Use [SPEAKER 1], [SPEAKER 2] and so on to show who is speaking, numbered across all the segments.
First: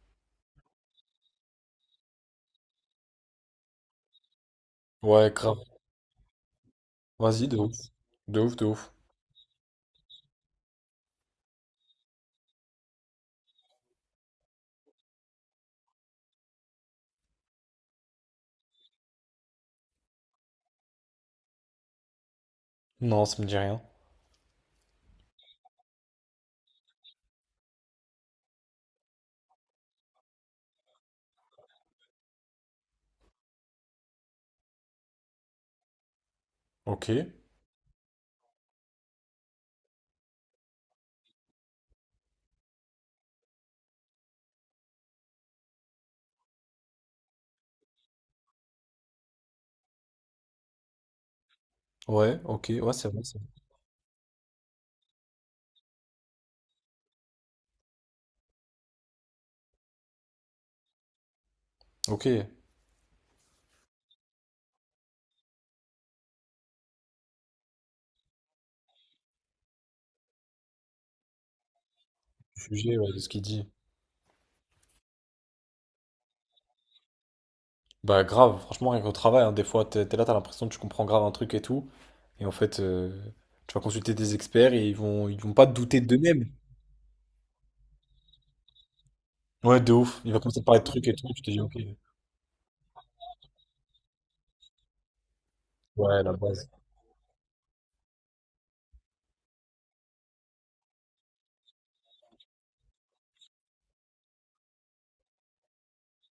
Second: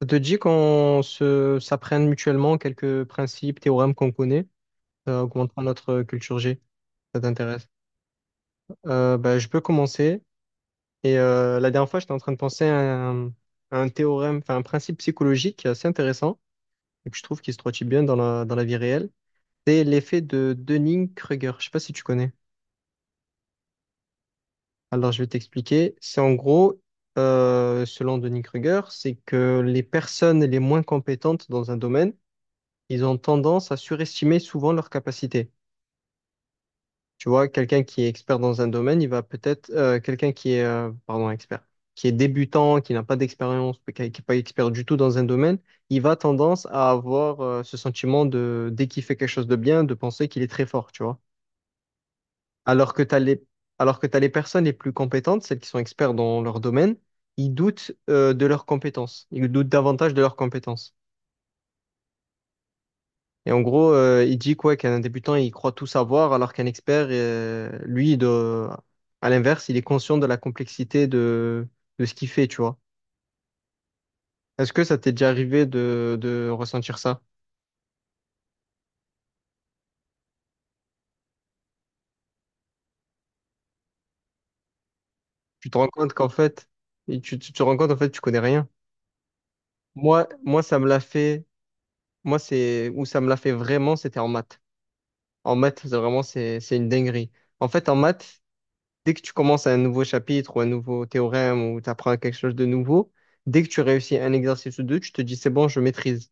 [SPEAKER 1] Ça te dit qu'on se s'apprenne mutuellement quelques principes, théorèmes qu'on connaît,
[SPEAKER 2] Ouais, grave.
[SPEAKER 1] augmentera notre culture G. Ça
[SPEAKER 2] Vas-y, de
[SPEAKER 1] t'intéresse?
[SPEAKER 2] ouf. De ouf, de ouf.
[SPEAKER 1] Je peux commencer. Et la dernière fois, j'étais en train de penser à un théorème, enfin un principe psychologique qui est assez intéressant et que je trouve qui se traduit bien dans dans la vie réelle. C'est l'effet de Dunning-Kruger. Je sais pas si tu connais.
[SPEAKER 2] Non, ça me dit rien.
[SPEAKER 1] Alors, je vais t'expliquer. C'est en gros, selon Dunning-Kruger, c'est que les personnes les moins compétentes dans un domaine ils ont tendance à surestimer souvent leurs capacités.
[SPEAKER 2] Ok.
[SPEAKER 1] Tu vois, quelqu'un qui est expert dans un domaine, il va peut-être, quelqu'un qui est, pardon, expert, qui est débutant, qui n'a pas d'expérience, qui n'est pas expert du tout dans un domaine, il va tendance à avoir, ce sentiment de, dès qu'il fait quelque chose de bien, de penser qu'il est très fort, tu vois.
[SPEAKER 2] Ouais, ok. Ouais,
[SPEAKER 1] Alors que
[SPEAKER 2] c'est
[SPEAKER 1] t'as
[SPEAKER 2] vrai, c'est
[SPEAKER 1] les,
[SPEAKER 2] vrai.
[SPEAKER 1] alors que t'as les personnes les plus compétentes, celles qui sont experts dans leur domaine, ils doutent, de leurs compétences. Ils doutent davantage de leurs compétences.
[SPEAKER 2] Ok.
[SPEAKER 1] Et en gros, il dit quoi qu'un débutant, il croit tout savoir, alors qu'un expert, lui, à l'inverse, il est conscient de la complexité de ce qu'il fait, tu vois.
[SPEAKER 2] Jugé, ouais, de ce qu'il dit.
[SPEAKER 1] Est-ce que ça t'est déjà arrivé de ressentir ça?
[SPEAKER 2] Bah, grave. Franchement, rien qu'au travail, hein, des fois, t'es là, t'as l'impression que tu comprends grave un truc et tout. Et en fait, tu vas consulter des experts et ils vont pas
[SPEAKER 1] Tu te rends
[SPEAKER 2] douter
[SPEAKER 1] compte qu'en
[SPEAKER 2] d'eux-mêmes.
[SPEAKER 1] fait, et tu te rends compte en fait, tu connais rien.
[SPEAKER 2] Ouais, de ouf.
[SPEAKER 1] Moi,
[SPEAKER 2] Il va commencer
[SPEAKER 1] moi,
[SPEAKER 2] à
[SPEAKER 1] ça
[SPEAKER 2] parler de
[SPEAKER 1] me l'a
[SPEAKER 2] trucs et tout. Tu
[SPEAKER 1] fait.
[SPEAKER 2] te dis, ok.
[SPEAKER 1] Moi, c'est où ça me l'a fait vraiment, c'était en maths. En maths,
[SPEAKER 2] Ouais, la base.
[SPEAKER 1] c'est une dinguerie. En fait, en maths, dès que tu commences un nouveau chapitre ou un nouveau théorème ou tu apprends quelque chose de nouveau, dès que tu réussis un exercice ou deux, tu te dis c'est bon, je maîtrise.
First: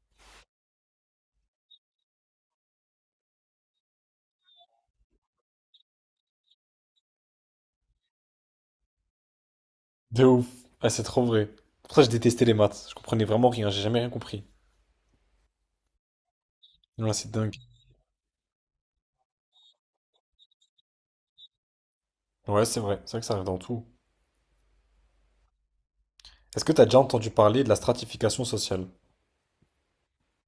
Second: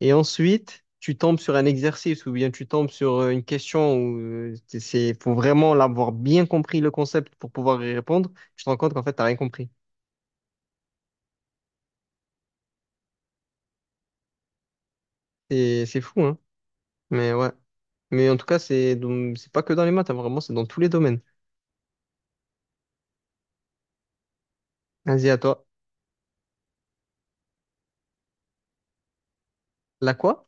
[SPEAKER 1] Et ensuite, tu tombes sur un exercice ou bien tu tombes sur une question où faut vraiment l'avoir bien compris le concept pour pouvoir y répondre. Tu te rends compte qu'en fait, t'as rien compris.
[SPEAKER 2] De ouf. Ah, c'est trop vrai. Pour ça, je détestais les maths. Je comprenais vraiment rien. J'ai jamais rien compris.
[SPEAKER 1] C'est fou, hein?
[SPEAKER 2] Non, là, c'est
[SPEAKER 1] Mais ouais.
[SPEAKER 2] dingue.
[SPEAKER 1] Mais en tout cas, c'est pas que dans les maths, hein, vraiment, c'est dans tous les domaines.
[SPEAKER 2] Ouais, c'est vrai. C'est vrai que ça arrive dans tout.
[SPEAKER 1] Vas-y, à toi.
[SPEAKER 2] Est-ce que tu as déjà entendu parler de la stratification sociale?
[SPEAKER 1] La quoi?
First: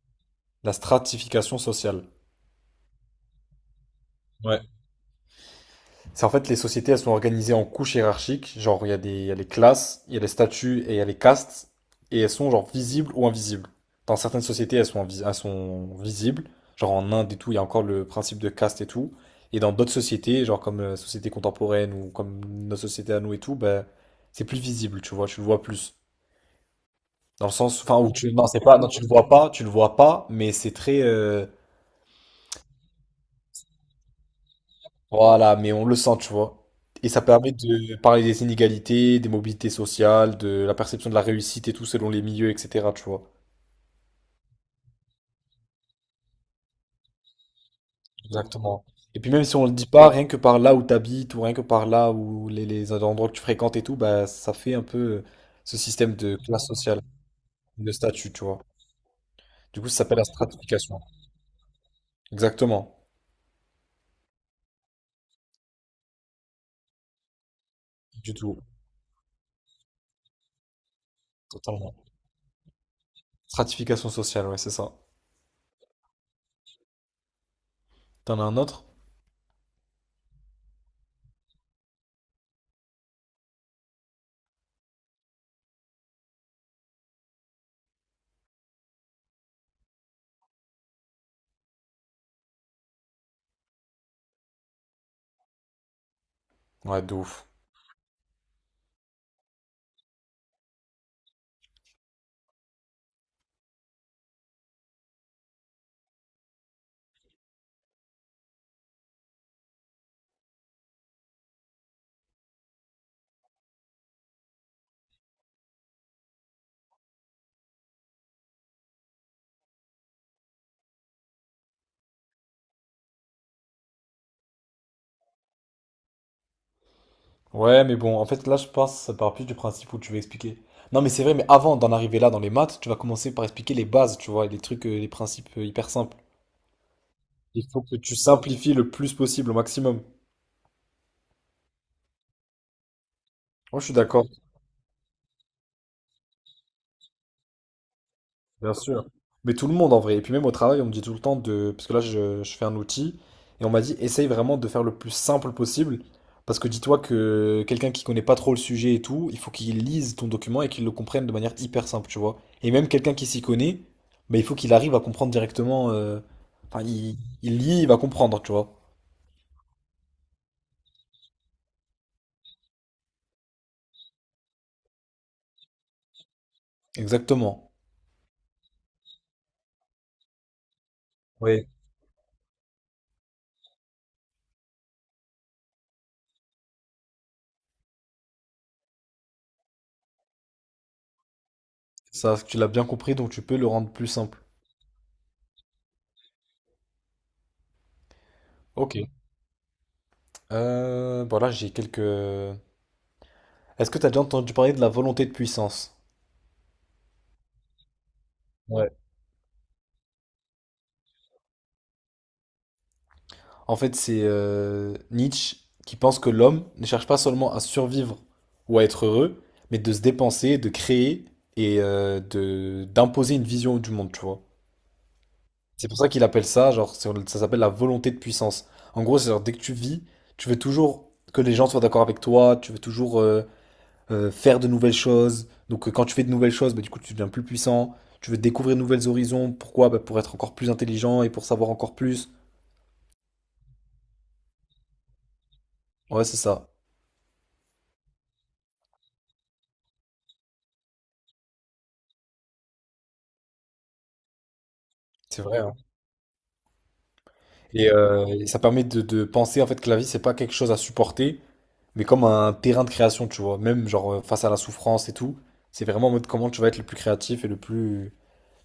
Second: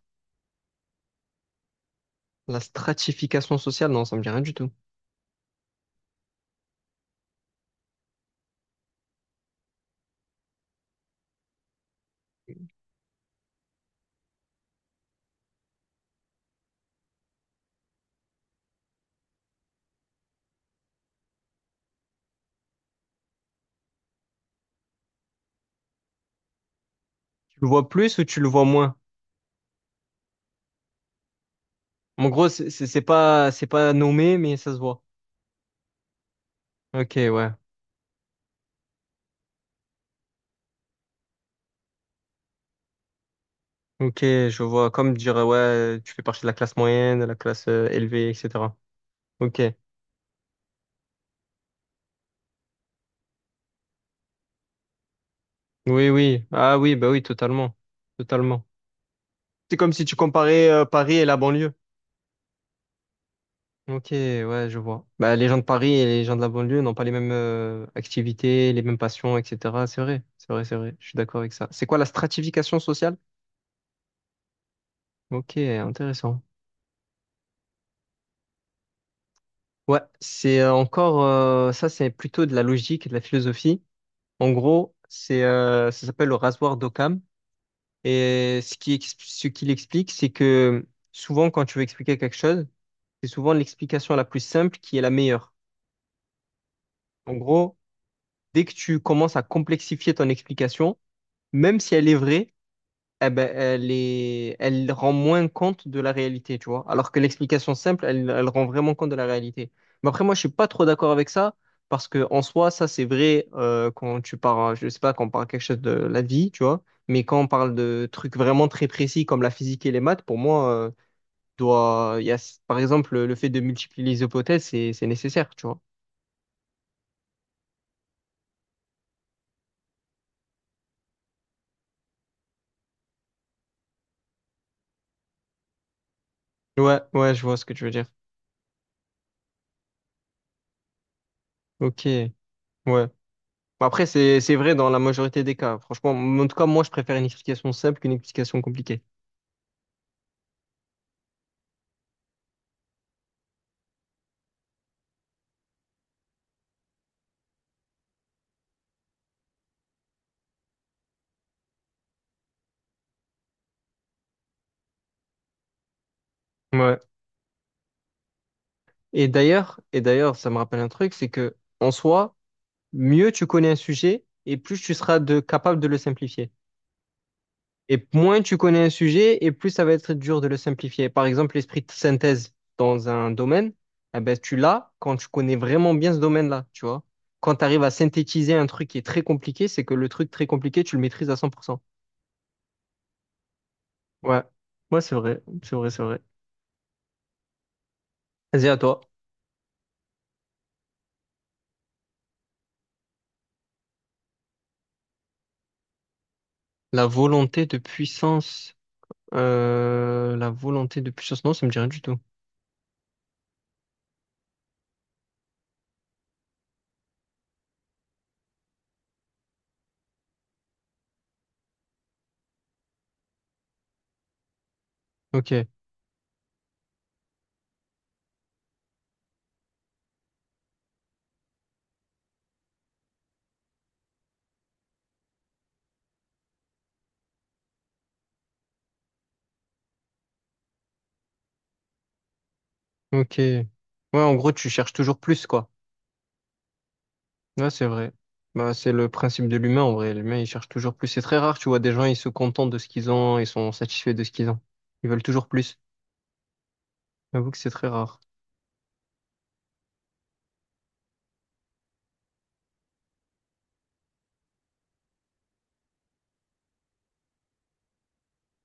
[SPEAKER 2] La stratification sociale.
[SPEAKER 1] La stratification sociale? Non, ça me dit rien du
[SPEAKER 2] Ouais.
[SPEAKER 1] tout.
[SPEAKER 2] C'est en fait les sociétés, elles sont organisées en couches hiérarchiques. Genre, il y a les classes, il y a les statuts et il y a les castes. Et elles sont genre visibles ou invisibles. Dans certaines sociétés, elles sont visibles. Genre en Inde et tout, il y a encore le principe de caste et tout. Et dans d'autres sociétés, genre comme la société contemporaine ou comme notre société à nous et tout, ben, c'est plus visible, tu vois, tu le vois plus. Dans le
[SPEAKER 1] Tu le
[SPEAKER 2] sens,
[SPEAKER 1] vois
[SPEAKER 2] enfin, où
[SPEAKER 1] plus ou
[SPEAKER 2] tu,
[SPEAKER 1] tu
[SPEAKER 2] non,
[SPEAKER 1] le
[SPEAKER 2] c'est
[SPEAKER 1] vois
[SPEAKER 2] pas, non,
[SPEAKER 1] moins?
[SPEAKER 2] tu le vois pas, mais c'est très.
[SPEAKER 1] En gros, c'est pas nommé, mais ça se voit.
[SPEAKER 2] Voilà, mais on le sent, tu vois. Et
[SPEAKER 1] Ok,
[SPEAKER 2] ça
[SPEAKER 1] ouais.
[SPEAKER 2] permet de parler des inégalités, des mobilités sociales, de la perception de la réussite et tout selon les milieux, etc., tu vois.
[SPEAKER 1] Ok, je vois. Comme dire, ouais, tu fais partie de la classe moyenne, de la classe élevée, etc.
[SPEAKER 2] Exactement. Et puis même si
[SPEAKER 1] Ok.
[SPEAKER 2] on le dit pas, rien que par là où t'habites, ou rien que par là où les endroits que tu fréquentes et tout, bah ça fait un peu, ce
[SPEAKER 1] Oui,
[SPEAKER 2] système de
[SPEAKER 1] oui.
[SPEAKER 2] classe
[SPEAKER 1] Ah oui,
[SPEAKER 2] sociale,
[SPEAKER 1] bah oui, totalement.
[SPEAKER 2] de statut, tu vois.
[SPEAKER 1] Totalement. C'est
[SPEAKER 2] Du coup,
[SPEAKER 1] comme
[SPEAKER 2] ça
[SPEAKER 1] si tu
[SPEAKER 2] s'appelle la
[SPEAKER 1] comparais
[SPEAKER 2] stratification.
[SPEAKER 1] Paris et la banlieue.
[SPEAKER 2] Exactement.
[SPEAKER 1] Ok, ouais, je vois. Bah, les gens de Paris et les gens de la banlieue n'ont pas les mêmes
[SPEAKER 2] Du tout.
[SPEAKER 1] activités, les mêmes passions, etc. C'est vrai, c'est vrai, c'est vrai. Je suis d'accord avec ça. C'est quoi la
[SPEAKER 2] Totalement.
[SPEAKER 1] stratification sociale?
[SPEAKER 2] Stratification sociale, ouais, c'est ça.
[SPEAKER 1] Ok, intéressant.
[SPEAKER 2] T'en as un autre?
[SPEAKER 1] Ouais, ça, c'est plutôt de la logique et de la philosophie. En gros, c'est ça s'appelle le rasoir d'Occam. Et ce qu'il explique, c'est que souvent, quand tu veux expliquer quelque chose, c'est souvent l'explication la plus simple qui est la meilleure.
[SPEAKER 2] Ouais, de
[SPEAKER 1] En
[SPEAKER 2] ouf.
[SPEAKER 1] gros, dès que tu commences à complexifier ton explication, même si elle est vraie, eh ben, elle rend moins compte de la réalité, tu vois. Alors que l'explication simple, elle, elle rend vraiment compte de la réalité. Mais après, moi, je suis pas trop d'accord avec ça, parce que en soi, ça, c'est vrai quand tu parles, je sais pas, quand on parle quelque chose de la vie, tu vois. Mais quand on parle de trucs vraiment très précis comme la physique et les maths, pour moi, doit, il y a, par exemple, le fait de multiplier les hypothèses, c'est nécessaire, tu vois.
[SPEAKER 2] Ouais, mais bon, en fait, là, je pense, ça part plus du principe où tu veux expliquer. Non, mais c'est vrai, mais avant d'en arriver là dans les maths, tu vas commencer par expliquer les bases, tu vois, et les trucs, les principes hyper simples.
[SPEAKER 1] Ouais, ouais, je vois ce
[SPEAKER 2] Il
[SPEAKER 1] que
[SPEAKER 2] faut
[SPEAKER 1] tu veux
[SPEAKER 2] que
[SPEAKER 1] dire.
[SPEAKER 2] tu simplifies le plus possible, au maximum.
[SPEAKER 1] Ok, ouais. Bah,
[SPEAKER 2] Moi, je suis
[SPEAKER 1] après,
[SPEAKER 2] d'accord.
[SPEAKER 1] c'est vrai dans la majorité des cas. Franchement, en tout cas, moi, je préfère une explication simple qu'une explication
[SPEAKER 2] Bien
[SPEAKER 1] compliquée.
[SPEAKER 2] sûr. Mais tout le monde en vrai. Et puis même au travail, on me dit tout le temps de... Parce que là, je fais un outil. Et on m'a dit, essaye vraiment de faire le plus simple possible. Parce que dis-toi que quelqu'un qui connaît pas trop le sujet et tout, il faut qu'il lise ton document et qu'il le comprenne de manière hyper simple, tu vois. Et même quelqu'un qui s'y connaît, bah, il faut qu'il arrive à comprendre directement. Enfin,
[SPEAKER 1] Ouais.
[SPEAKER 2] il lit, il va comprendre, tu vois.
[SPEAKER 1] Et d'ailleurs, ça me rappelle un truc, c'est que en soi, mieux tu connais un sujet et plus tu seras capable de le simplifier.
[SPEAKER 2] Exactement.
[SPEAKER 1] Et moins tu connais un sujet et plus ça va être dur de le simplifier. Par exemple,
[SPEAKER 2] Oui.
[SPEAKER 1] l'esprit de synthèse dans un domaine, eh ben, tu l'as quand tu connais vraiment bien ce domaine-là, tu vois. Quand tu arrives à synthétiser un truc qui est très compliqué, c'est que le truc très compliqué, tu le maîtrises à cent pour cent.
[SPEAKER 2] Ça, tu l'as bien compris, donc tu peux le rendre plus
[SPEAKER 1] Ouais.
[SPEAKER 2] simple.
[SPEAKER 1] Ouais, c'est vrai. C'est vrai, c'est vrai. Vas-y, à
[SPEAKER 2] Ok.
[SPEAKER 1] toi.
[SPEAKER 2] Voilà, j'ai quelques... Est-ce que tu as déjà entendu parler de la volonté de puissance?
[SPEAKER 1] La volonté de puissance. La volonté de puissance. Non, ça me dit rien du tout.
[SPEAKER 2] En fait, c'est Nietzsche qui pense que l'homme ne cherche pas seulement à survivre ou à être heureux, mais de se dépenser, de créer et de d'imposer une vision du monde, tu vois.
[SPEAKER 1] Ok,
[SPEAKER 2] C'est pour ça qu'il appelle ça, genre, ça s'appelle la volonté de puissance. En gros, c'est genre, dès que tu vis, tu veux toujours que les gens soient d'accord avec toi, tu veux toujours faire de nouvelles choses. Donc, quand tu fais de nouvelles choses, bah, du coup, tu deviens plus puissant. Tu veux découvrir de nouveaux horizons. Pourquoi? Bah, pour être encore plus intelligent et pour savoir encore plus.
[SPEAKER 1] ok. Ouais, en gros, tu cherches toujours plus, quoi.
[SPEAKER 2] Ouais, c'est ça.
[SPEAKER 1] Ouais, c'est vrai. Bah, c'est le principe de l'humain, en vrai. L'humain, il cherche toujours plus. C'est très rare, tu vois, des gens, ils se contentent de ce qu'ils ont, ils sont satisfaits de ce qu'ils ont. Ils veulent
[SPEAKER 2] C'est
[SPEAKER 1] toujours
[SPEAKER 2] vrai, hein.
[SPEAKER 1] plus. J'avoue que c'est très
[SPEAKER 2] Et,
[SPEAKER 1] rare.
[SPEAKER 2] euh, et ça permet de, penser en fait que la vie, c'est pas quelque chose à supporter, mais comme un terrain de création, tu vois. Même genre face à la souffrance et tout, c'est vraiment en mode comment tu vas être le plus créatif et le plus.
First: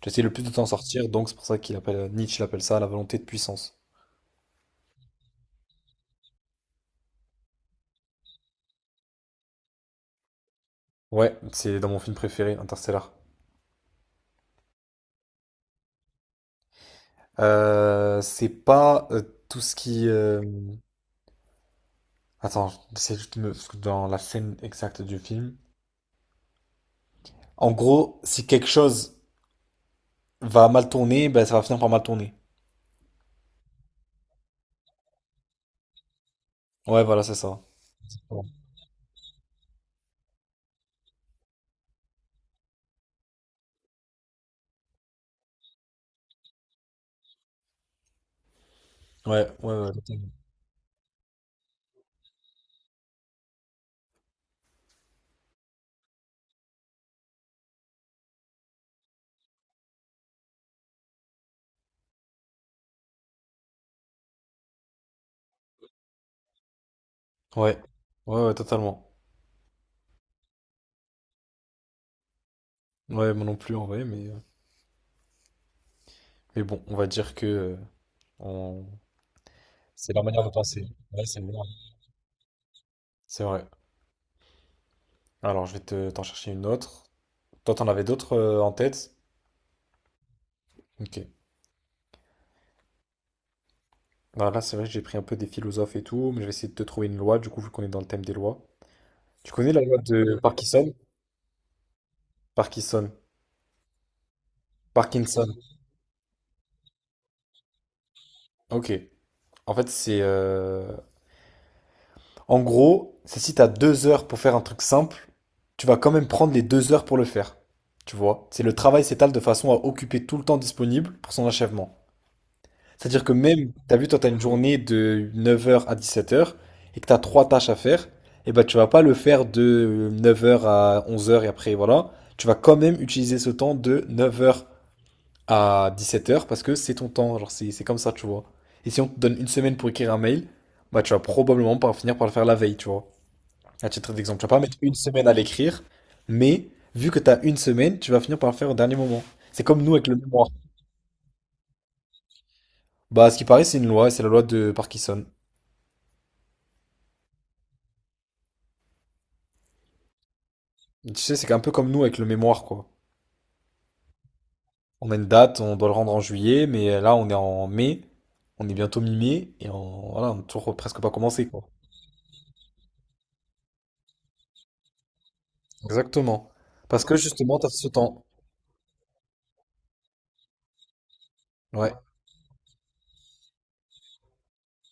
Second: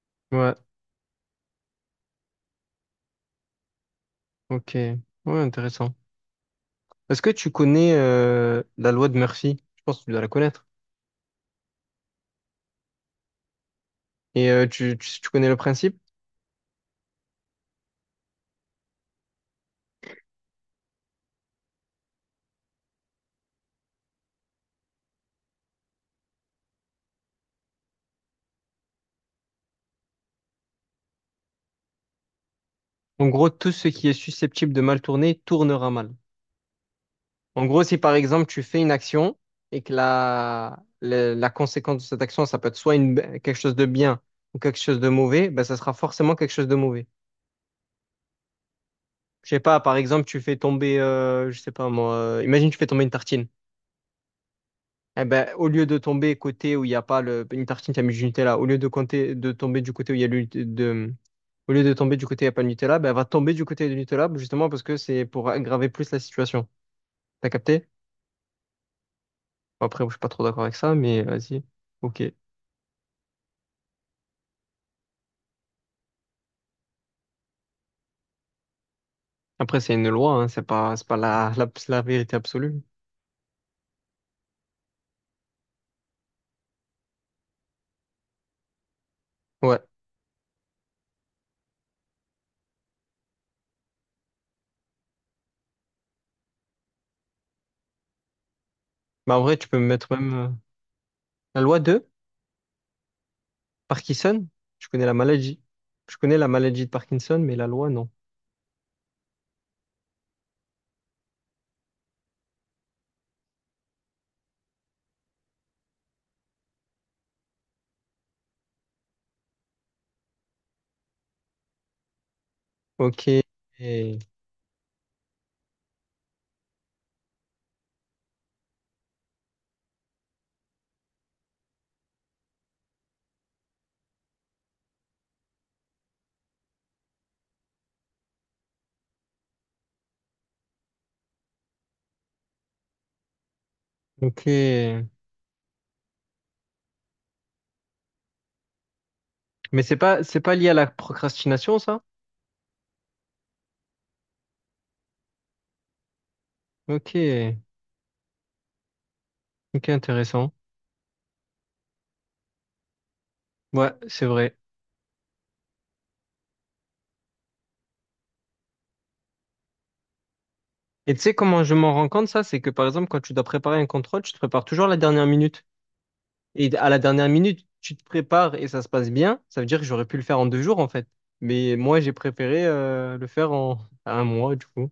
[SPEAKER 2] Tu essaies le plus de
[SPEAKER 1] Ouais,
[SPEAKER 2] t'en sortir, donc c'est pour ça qu'il appelle Nietzsche l'appelle ça la volonté de puissance.
[SPEAKER 1] ok. Ouais, intéressant. Est-ce que tu connais la loi de Murphy? Je pense que tu dois la connaître.
[SPEAKER 2] Ouais, c'est dans mon film préféré, Interstellar.
[SPEAKER 1] Et tu connais le principe?
[SPEAKER 2] C'est pas tout ce qui. Attends, c'est parce que dans la scène exacte du film. En gros, si quelque chose va mal tourner, ben ça va finir par mal tourner.
[SPEAKER 1] En gros, tout ce qui est susceptible de mal tourner tournera mal.
[SPEAKER 2] Ouais, voilà, c'est ça.
[SPEAKER 1] En gros, si par exemple tu fais une action et que la conséquence de cette action, ça peut être quelque chose de bien ou quelque chose de mauvais, ben, ça sera forcément quelque chose de mauvais.
[SPEAKER 2] Ouais,
[SPEAKER 1] Je sais
[SPEAKER 2] ouais,
[SPEAKER 1] pas,
[SPEAKER 2] ouais,
[SPEAKER 1] par exemple, tu fais tomber, je sais pas moi, imagine tu fais tomber une tartine. Eh ben, au lieu de tomber côté où il n'y a pas le, une tartine, tu as mis du Nutella. Au lieu de, compter, de tomber du côté où il y a le, de, au lieu de tomber du côté où il n'y a pas de Nutella, ben, elle va tomber du côté du Nutella justement parce que c'est pour aggraver plus la situation. T'as
[SPEAKER 2] ouais,
[SPEAKER 1] capté?
[SPEAKER 2] ouais, ouais, totalement.
[SPEAKER 1] Bon, après, je suis pas trop d'accord avec ça, mais vas-y. Ok.
[SPEAKER 2] Ouais, moi non plus en vrai, mais bon, on va dire que on...
[SPEAKER 1] Après, c'est une
[SPEAKER 2] c'est leur
[SPEAKER 1] loi,
[SPEAKER 2] manière
[SPEAKER 1] hein,
[SPEAKER 2] de penser.
[SPEAKER 1] c'est pas
[SPEAKER 2] Ouais, c'est
[SPEAKER 1] la,
[SPEAKER 2] vrai.
[SPEAKER 1] la, la vérité absolue.
[SPEAKER 2] C'est vrai. Alors, je vais t'en chercher une autre. Toi, t'en avais d'autres en tête?
[SPEAKER 1] Ouais.
[SPEAKER 2] Ok. Alors là, c'est vrai que j'ai pris un peu des philosophes et tout, mais je vais essayer de te trouver une loi, du coup, vu qu'on est dans le thème des lois.
[SPEAKER 1] Bah, en
[SPEAKER 2] Tu
[SPEAKER 1] vrai, tu
[SPEAKER 2] connais
[SPEAKER 1] peux
[SPEAKER 2] la
[SPEAKER 1] me
[SPEAKER 2] loi
[SPEAKER 1] mettre même
[SPEAKER 2] de Parkinson?
[SPEAKER 1] la loi de
[SPEAKER 2] Parkinson.
[SPEAKER 1] Parkinson. Je connais la
[SPEAKER 2] Parkinson.
[SPEAKER 1] maladie. Je connais la maladie de Parkinson, mais la loi, non.
[SPEAKER 2] Ok. En fait, c'est en gros, c'est si t'as 2 heures pour faire un truc simple, tu vas quand même prendre les 2 heures pour le faire. Tu vois? C'est le travail s'étale de façon à occuper tout le temps disponible pour son achèvement. C'est-à-dire
[SPEAKER 1] Ok.
[SPEAKER 2] que même, t'as vu,
[SPEAKER 1] Et-
[SPEAKER 2] toi, t'as une journée de 9h à 17h et que t'as trois tâches à faire, et ben tu vas pas le faire de 9h à 11h et après, voilà. Tu vas quand même utiliser ce temps de 9h à dix-sept heures parce que c'est ton temps. Genre, c'est comme ça, tu vois. Et si on te donne une semaine pour écrire un mail, bah tu vas probablement pas finir par le faire la veille, tu vois. À titre d'exemple,
[SPEAKER 1] Ok.
[SPEAKER 2] tu vas pas mettre une semaine à l'écrire, mais vu que tu as une semaine, tu vas finir par le faire au dernier moment. C'est
[SPEAKER 1] Mais
[SPEAKER 2] comme nous avec le
[SPEAKER 1] c'est
[SPEAKER 2] mémoire.
[SPEAKER 1] pas lié à la procrastination, ça?
[SPEAKER 2] Bah, à ce qui paraît, c'est une loi, et c'est la loi de Parkinson.
[SPEAKER 1] Ok. Ok, intéressant.
[SPEAKER 2] Tu sais, c'est un peu comme nous avec le mémoire, quoi.
[SPEAKER 1] Ouais, c'est vrai.
[SPEAKER 2] On a une date, on doit le rendre en juillet, mais là, on est en mai, on est bientôt mi-mai, et on, voilà, on n'a toujours presque pas
[SPEAKER 1] Et tu sais
[SPEAKER 2] commencé,
[SPEAKER 1] comment
[SPEAKER 2] quoi.
[SPEAKER 1] je m'en rends compte, ça? C'est que par exemple, quand tu dois préparer un contrôle, tu te prépares toujours à la dernière minute.
[SPEAKER 2] Exactement.
[SPEAKER 1] Et à la
[SPEAKER 2] Parce que
[SPEAKER 1] dernière
[SPEAKER 2] justement,
[SPEAKER 1] minute,
[SPEAKER 2] tu as ce
[SPEAKER 1] tu te
[SPEAKER 2] temps.
[SPEAKER 1] prépares et ça se passe bien. Ça veut dire que j'aurais pu le faire en deux jours, en fait. Mais
[SPEAKER 2] Ouais.
[SPEAKER 1] moi, j'ai préféré le faire en à un mois, du coup.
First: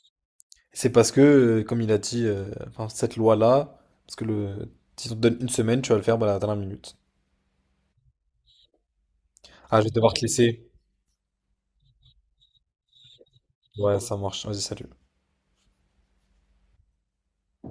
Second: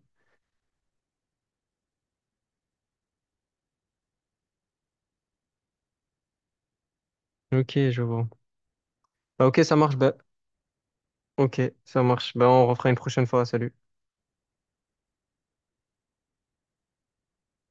[SPEAKER 2] C'est parce que, comme il a dit, enfin, cette loi-là, parce que si on te donne une semaine, tu vas le faire bah, à la dernière minute.
[SPEAKER 1] Ok, je vois. Bah, ok, ça
[SPEAKER 2] Ah, je vais
[SPEAKER 1] marche. Bah,
[SPEAKER 2] devoir te laisser.
[SPEAKER 1] ok, ça marche. Bah, on refera une prochaine fois. Salut.
[SPEAKER 2] Ouais, ça marche. Vas-y, salut.